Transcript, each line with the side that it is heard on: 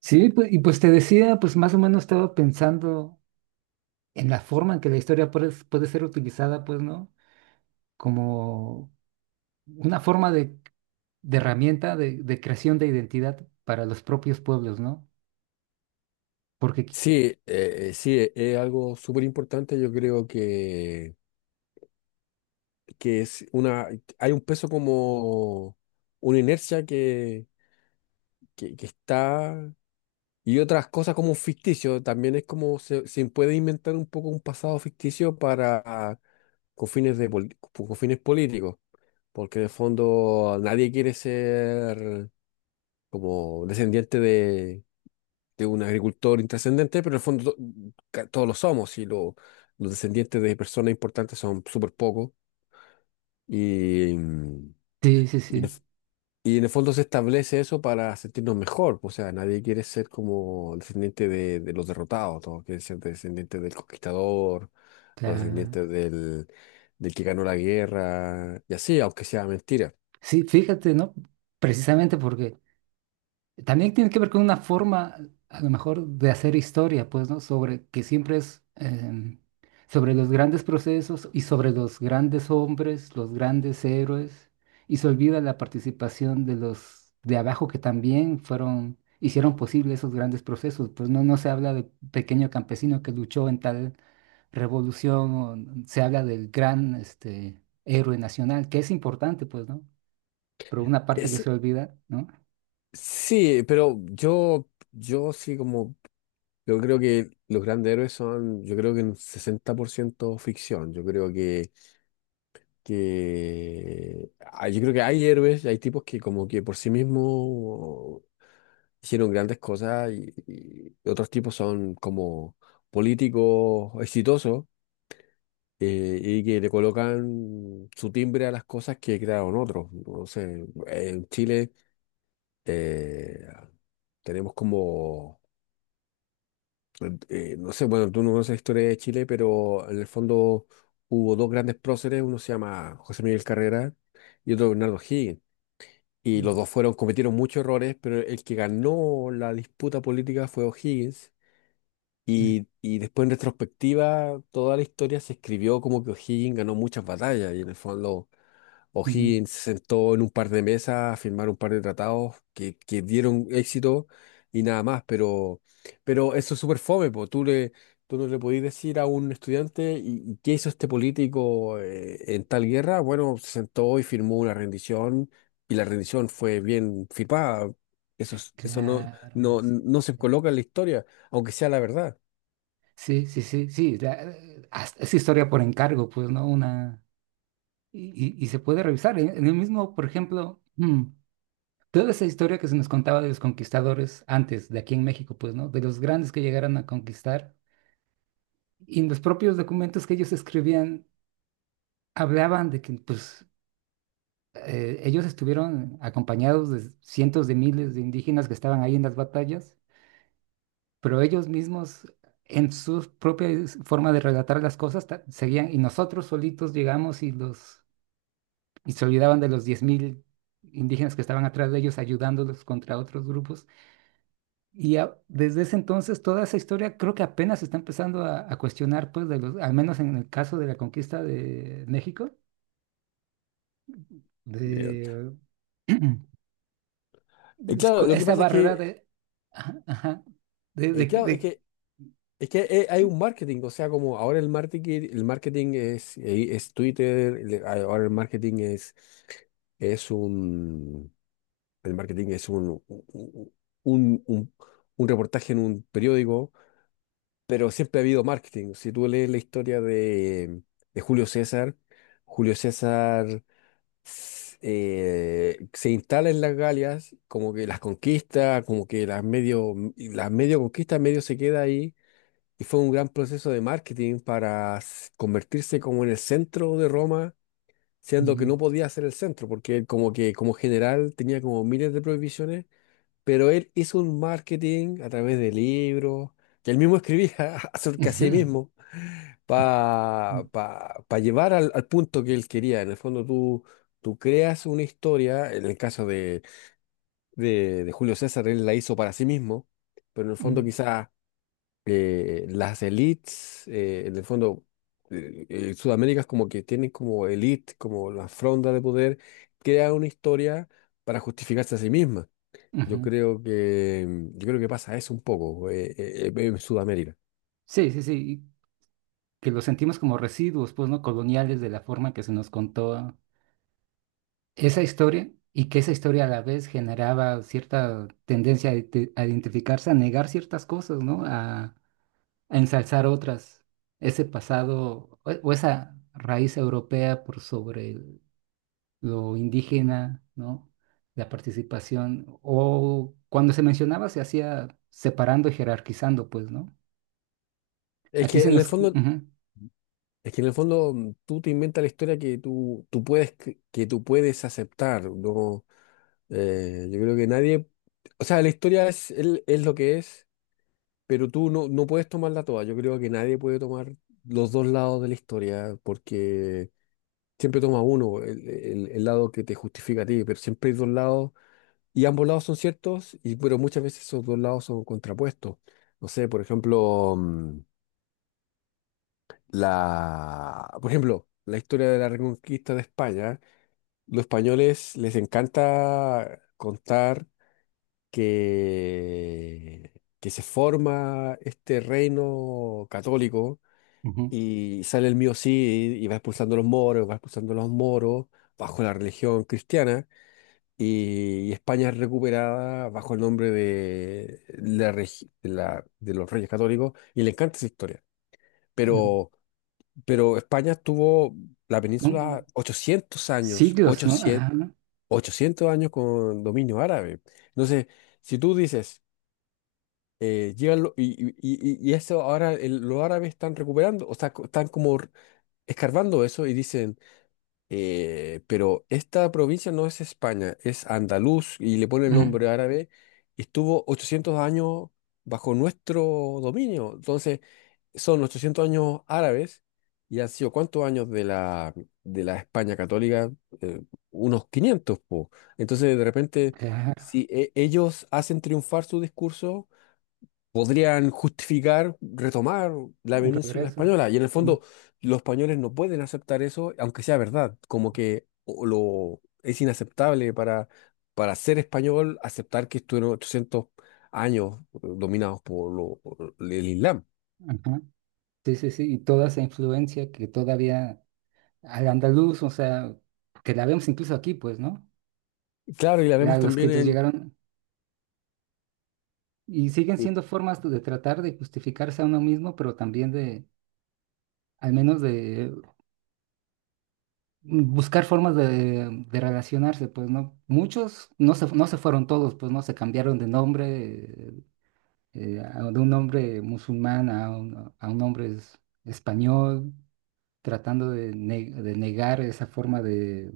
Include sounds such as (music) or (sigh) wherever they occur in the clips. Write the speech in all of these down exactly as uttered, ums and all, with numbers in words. right: Sí, pues, y pues te decía, pues más o menos estaba pensando en la forma en que la historia puede, puede ser utilizada, pues, ¿no? Como una forma de, de herramienta de, de creación de identidad para los propios pueblos, ¿no? Porque, qui-
left: Sí, eh, eh, sí, e- es algo súper importante. Yo creo que, que es una, hay un peso como una inercia que, que, que está y otras cosas como un ficticio. También es como se, se puede inventar un poco un pasado ficticio para con fines de pol- con fines políticos, porque en el fondo nadie quiere ser como descendiente de, de un agricultor intrascendente, pero en el fondo to- ca- todos lo somos y lo- los descendientes de personas importantes son súper pocos. Y, mm,
right: sí, sí,
left: y, en el
right: sí.
left: f- y en el fondo se establece eso para sentirnos mejor. pues, O sea, nadie quiere ser como descendiente de, de los derrotados, todos quieren ser descendientes del conquistador,
right: O sea,
left: los descendientes del, del que ganó la guerra, y así, aunque sea mentira.
right: sí, fíjate, ¿no? Precisamente porque también tiene que ver con una forma, a lo mejor, de hacer historia, pues, ¿no? Sobre que siempre es em, sobre los grandes procesos y sobre los grandes hombres, los grandes héroes, y se olvida la participación de los de abajo que también fueron, hicieron posible esos grandes procesos. Pues no, no se habla del pequeño campesino que luchó en tal revolución, o n- se habla del gran, este, héroe nacional, que es importante, pues, ¿no? Pero una parte que se olvida, ¿no?
left: Sí, pero yo, yo sí como, yo creo que los grandes héroes son, yo creo que un sesenta por ciento ficción, yo creo que, que, ah, yo creo que hay héroes, hay tipos que como que por sí mismos hicieron grandes cosas y, y otros tipos son como políticos exitosos eh, y que le colocan su timbre a las cosas que crearon otros. No sé, en Chile eh, tenemos como... eh, no sé, bueno, tú no conoces la historia de Chile, pero en el fondo hubo dos grandes próceres, uno se llama José Miguel Carrera y otro Bernardo O'Higgins. Y
right: Mm,
left: los dos fueron, cometieron muchos errores, pero el que ganó la disputa política fue O'Higgins.
right: mm,
left: Y, y después en retrospectiva, toda la historia se escribió como que O'Higgins ganó muchas batallas y en el fondo.
right: ujú.
left: O'Higgins se sentó en un par de mesas a firmar un par de tratados que, que dieron éxito y nada más, pero, pero eso es súper fome, po. Tú le, tú no le podías decir a un estudiante, ¿y y qué hizo este político eh, en tal guerra? Bueno, se sentó y firmó una rendición y la rendición fue bien firmada. Eso, es- eso no,
right: Claro,
left: no, no se coloca en la historia, aunque sea la verdad.
right: sí, sí, sí, sí, sí, sí, sí, la- eh, hasta es historia por encargo, pues, ¿no? Una, y, y- y- se puede revisar. En, en el mismo, por ejemplo, mm, toda esa historia que se nos contaba de los conquistadores antes, de aquí en México, pues, ¿no? De los grandes que llegaron a conquistar. Y en los propios documentos que ellos escribían, hablaban de que, pues, eh, ellos estuvieron acompañados de cientos de miles de indígenas que estaban ahí en las batallas, pero ellos mismos en su propia forma de relatar las cosas ta- seguían y nosotros solitos llegamos y los y se olvidaban de los diez mil indígenas que estaban atrás de ellos ayudándolos contra otros grupos. Y a- desde ese entonces toda esa historia creo que apenas se está empezando a, a cuestionar, pues, de los, al menos en el caso de la conquista de México,
left: Eh,
right: de, (clears throat) es
left: claro,
right: cu-
left: lo que
right: esa
left: pasa es
right: barrera
left: que,
right: de, ajá, ajá, de, de,
left: eh, claro, es
right: de-
left: que es que eh, hay un marketing, o sea, como ahora el marketing, el marketing es, eh, es Twitter, le- ah, ahora el marketing es, es un, el marketing es un, un, un, un- un reportaje en un periódico, pero siempre ha habido marketing. Si tú lees la historia de, de Julio César, Julio César s- eh, se instala en las Galias, como que las conquista, como que las medio, las medio conquista, medio se queda ahí y fue un gran proceso de marketing para s- convertirse como en el centro de Roma, siendo que
right: mm,
left: no podía ser el centro, porque él como que como general tenía como miles de prohibiciones, pero él hizo un marketing a través de libros, que él mismo escribía (laughs) acerca de sí
right: ujú,
left: mismo,
right: mm,
left: para llevar al, al punto que él quería. En el fondo tú, tú creas una historia, en el caso de, de, de Julio César, él la hizo para sí mismo, pero en el
right: mm,
left: fondo quizás eh, las elites, eh, en el fondo, eh, eh, Sudamérica es como que tienen como elite, como la fronda de poder, crea una historia para justificarse a sí misma.
right: ujú.
left: Yo creo que, mm, yo creo que pasa eso un poco eh, eh, eh, en Sudamérica.
right: Sí, sí, sí, que lo sentimos como residuos, pues, ¿no? Coloniales de la forma que se nos contó esa historia y que esa historia a la vez generaba cierta tendencia a, ide- a identificarse, a negar ciertas cosas, ¿no? A, a ensalzar otras. Ese pasado o, o esa raíz europea por sobre el- lo indígena, ¿no? La participación. O cuando se mencionaba se hacía separando y jerarquizando, pues, ¿no?
left: Es
right: Aquí
left: que
right: se
left: en el
right: nos...
left: fondo,
right: ujú.
left: es que en el fondo mm, tú te inventas la historia que tú, tú puedes, que, que tú puedes aceptar, ¿no? Eh, yo creo que nadie, o sea, la historia es, el es lo que es. Pero tú no, no puedes tomarla toda. Yo creo que nadie puede tomar los dos lados de la historia porque siempre toma uno, el, el- el lado que te justifica a ti, pero siempre hay dos lados y ambos lados son ciertos, y, pero muchas veces esos dos lados son contrapuestos. No sé, por ejemplo, mm, la, por ejemplo, la historia de la Reconquista de España. Los españoles les encanta contar que, que se forma este reino católico.
right: Ujú.
left: Y sale el mío sí y y va expulsando a los moros, va expulsando a los moros bajo la religión cristiana. Y, y España es recuperada bajo el nombre de, la, regi- de, la- de los Reyes Católicos. Y le encanta esa historia.
right: Ujú.
left: Pero, pero España tuvo la península
right: Son-
left: ochocientos años,
right: Siglos, ¿no?
left: ochocientos,
right: Ajá,
left: ochocientos años con dominio árabe. Entonces, si tú dices, eh, llegan lo- y, y, y- y eso ahora el- los árabes están recuperando, o sea, co- están como escarbando eso y dicen, eh, pero esta provincia no es España, es Andaluz y le ponen el
right: mm,
left: nombre árabe y estuvo ochocientos años bajo nuestro dominio. Entonces, son ochocientos años árabes y han sido cuántos años de la, de la España católica. Eh, Unos quinientos, po. Entonces, de repente,
right: claro,
left: si e- ellos hacen triunfar su discurso, podrían justificar retomar la
right: un
left: península
right: regreso.
left: española. Y en el
right: Mm,
left: fondo, los españoles no pueden aceptar eso, aunque sea verdad. Como que o- lo, es inaceptable para, para ser español aceptar que estuvieron ochocientos años eh, dominados por, lo- por el Islam.
right: ajá. Sí, sí, sí, y toda esa influencia que todavía al andaluz, o sea, que la vemos incluso aquí, pues, ¿no?
left: Claro, y la
right: La-
left: vemos
right: los que
left: también
right: ellos
left: en...
right: llegaron y siguen
left: y,
right: siendo formas de tratar de justificarse a uno mismo, pero también de, al menos de mm, buscar formas de, de relacionarse, pues, ¿no? Muchos no se, no se fueron todos, pues, ¿no? Se cambiaron de nombre, eh, a- de un hombre musulmán a un, a un hombre es- español, tratando de, ne- de negar esa forma de...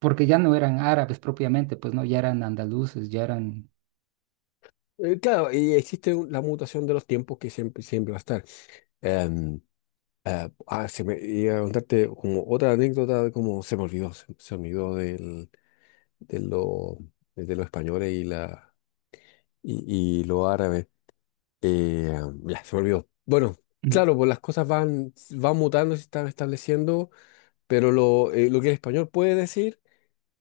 right: Porque ya no eran árabes propiamente, pues no, ya eran andaluces, ya eran.
left: eh, claro, y existe un- la mutación de los tiempos que siempre, siempre va a estar. Em, eh, ah, Se me iba a contarte como otra anécdota, como se me olvidó, se, se me olvidó del... de lo, de los españoles y, la, y, y los árabes. Eh, ya, se me olvidó. Bueno,
right: Mm.
left: claro, pues las cosas van, van mutando, se están estableciendo, pero lo, eh, lo que el español puede decir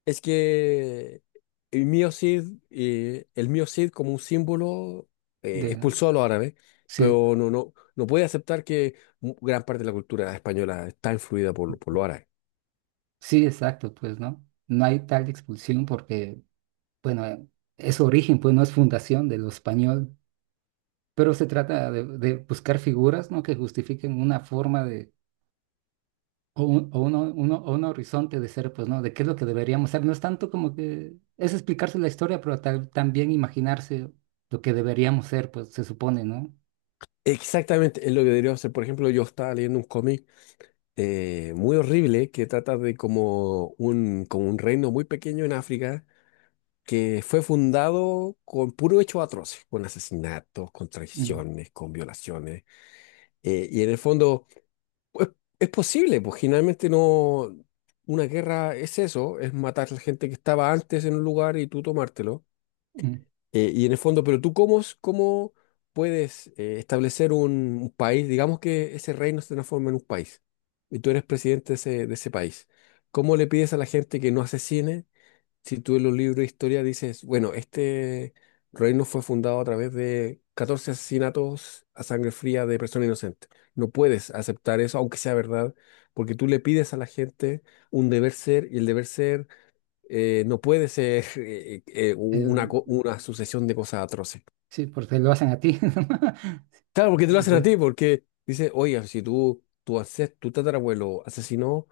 left: es que el mío Cid, eh, el mío Cid como un símbolo eh,
right: De...
left: expulsó a los árabes,
right: Sí,
left: pero no, no, no puede aceptar que mu- gran parte de la cultura española está influida por, por los árabes.
right: sí, exacto, pues no. No hay tal expulsión porque, bueno, es origen, pues no es fundación de lo español. Pero se trata de, de buscar figuras, ¿no?, que justifiquen una forma de o un, o uno- uno- o un horizonte de ser, pues, ¿no? De qué es lo que deberíamos ser. No es tanto como que es explicarse la historia, pero ta- también imaginarse lo que deberíamos ser, pues se supone, ¿no?
left: Exactamente, es lo que debería hacer. Por ejemplo, yo estaba leyendo un cómic eh, muy horrible que trata de como un, como un reino muy pequeño en África que fue fundado con puro hecho atroces, con asesinatos, con
right: Mm,
left: traiciones, con violaciones. Eh, y en el fondo, pues es posible, pues generalmente no, una guerra es eso, es matar a la gente que estaba antes en un lugar y tú tomártelo.
right: mm.
left: Eh, y en el fondo, pero tú cómo, es- cómo puedes eh, establecer un, un país, digamos que ese reino se transforma en un país y tú eres presidente de ese, de ese país. ¿Cómo le pides a la gente que no asesine si tú en los libros de historia dices, bueno, este reino fue fundado a través de catorce asesinatos a sangre fría de personas inocentes? No puedes aceptar eso, aunque sea verdad, porque tú le pides a la gente un deber ser y el deber ser eh, no puede ser eh, eh,
right: Eh,
left: una, co- una sucesión de cosas atroces.
right: sí, porque lo hacen a ti. (laughs)
left: Claro, porque te lo
right: Es
left: hacen a
right: bueno.
left: ti, porque dice, oiga, si tú, tu, ances- tu tatarabuelo asesinó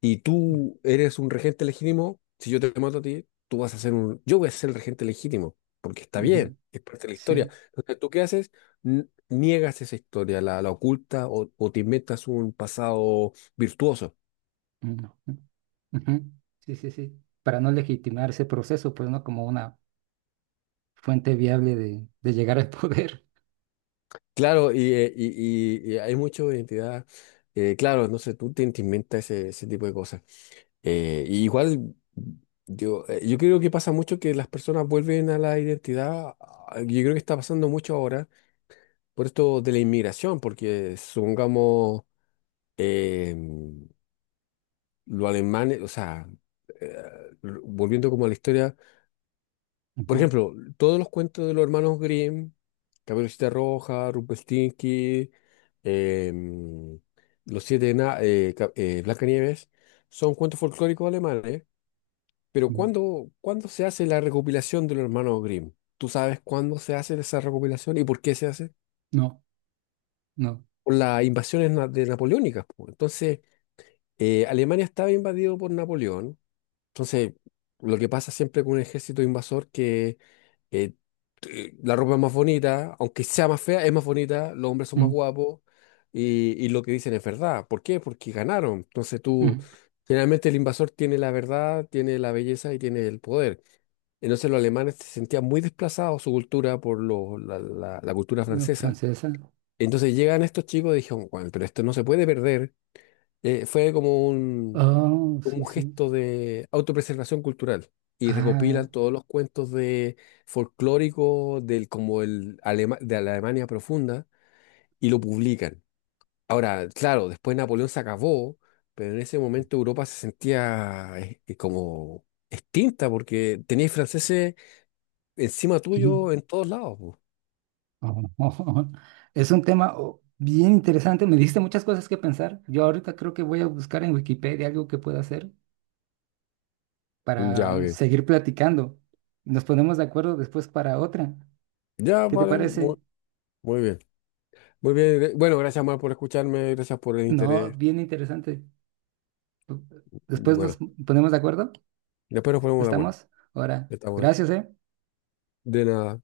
left: y tú eres un regente legítimo, si yo te mato a ti, tú vas a ser un, yo voy a ser el regente legítimo, porque está bien,
right: Ujú,
left: es parte de la historia.
right: sí.
left: Entonces, ¿tú qué haces? N- Niegas esa historia, la, la oculta o, o te inventas un pasado virtuoso.
right: Ujú, ujú, sí, sí, sí. Para no legitimar ese proceso, pues, ¿no? Como una fuente viable de, de llegar al poder.
left: Claro, y, eh, y- y- y hay mucho de identidad. Eh, claro, no sé, tú te, te inventas ese, ese tipo de cosas. Eh, y igual, yo, eh, yo creo que pasa mucho que las personas vuelven a la identidad. ah, Yo creo que está pasando mucho ahora por esto de la inmigración, porque supongamos eh, los alemanes, o sea, eh, r- volviendo como a la historia. Por
right: Ujú,
left: ejemplo, todos los cuentos de los hermanos Grimm, Caperucita Roja, Rumpelstiltskin, em, Los Siete Ena- eh, Ca- eh, Blancanieves, son cuentos folclóricos alemanes. Pero
right: ujú.
left: ¿cuándo, cuándo se hace la recopilación de los hermanos Grimm? ¿Tú sabes cuándo se hace esa recopilación y por qué se hace?
right: No, no.
left: Por las invasiones na- de napoleónicas, po. Entonces, eh, Alemania estaba invadido por Napoleón. Entonces, lo que pasa siempre con un ejército invasor que eh, eh, la ropa es más bonita, aunque sea más fea, es más bonita, los hombres son más
right: Mm,
left: guapos y, y lo que dicen es verdad. ¿Por qué? Porque ganaron. Entonces tú,
right: mm.
left: generalmente el invasor tiene la verdad, tiene la belleza y tiene el poder. Entonces los alemanes se sentían muy desplazados su cultura por lo- la, la- la cultura
right: No,
left: francesa.
right: francesa.
left: Entonces llegan estos chicos y dijeron, bueno, pero esto no se puede perder. Eh, fue como
right: Oh,
left: como
right: sí,
left: un
right: sí.
left: gesto de autopreservación cultural y
right: Ah,
left: recopilan todos los cuentos de folclóricos del como el Alema- de la Alemania profunda y lo publican. Ahora, claro, después Napoleón se acabó, pero en ese momento Europa se sentía eh, eh, como extinta porque teníais franceses encima
right: mm,
left: tuyo en todos lados, po.
right: oh. (laughs) Es un tema oh, bien interesante. Me diste muchas cosas que pensar. Yo ahorita creo que voy a buscar en Wikipedia algo que pueda hacer
left: Ya,
right: para
left: ok.
right: seguir platicando. Nos ponemos de acuerdo después para otra.
left: Ya,
right: ¿Qué te
left: vale, muy,
right: parece?
left: muy bien. Muy bien, eh, bueno, gracias más por escucharme, gracias por el
right: No,
left: interés.
right: bien interesante. Después nos
left: Bueno,
right: ponemos de acuerdo.
left: después nos ponemos de acuerdo.
right: ¿Estamos? Ahora,
left: Estamos.
right: gracias, ¿eh?
left: De nada.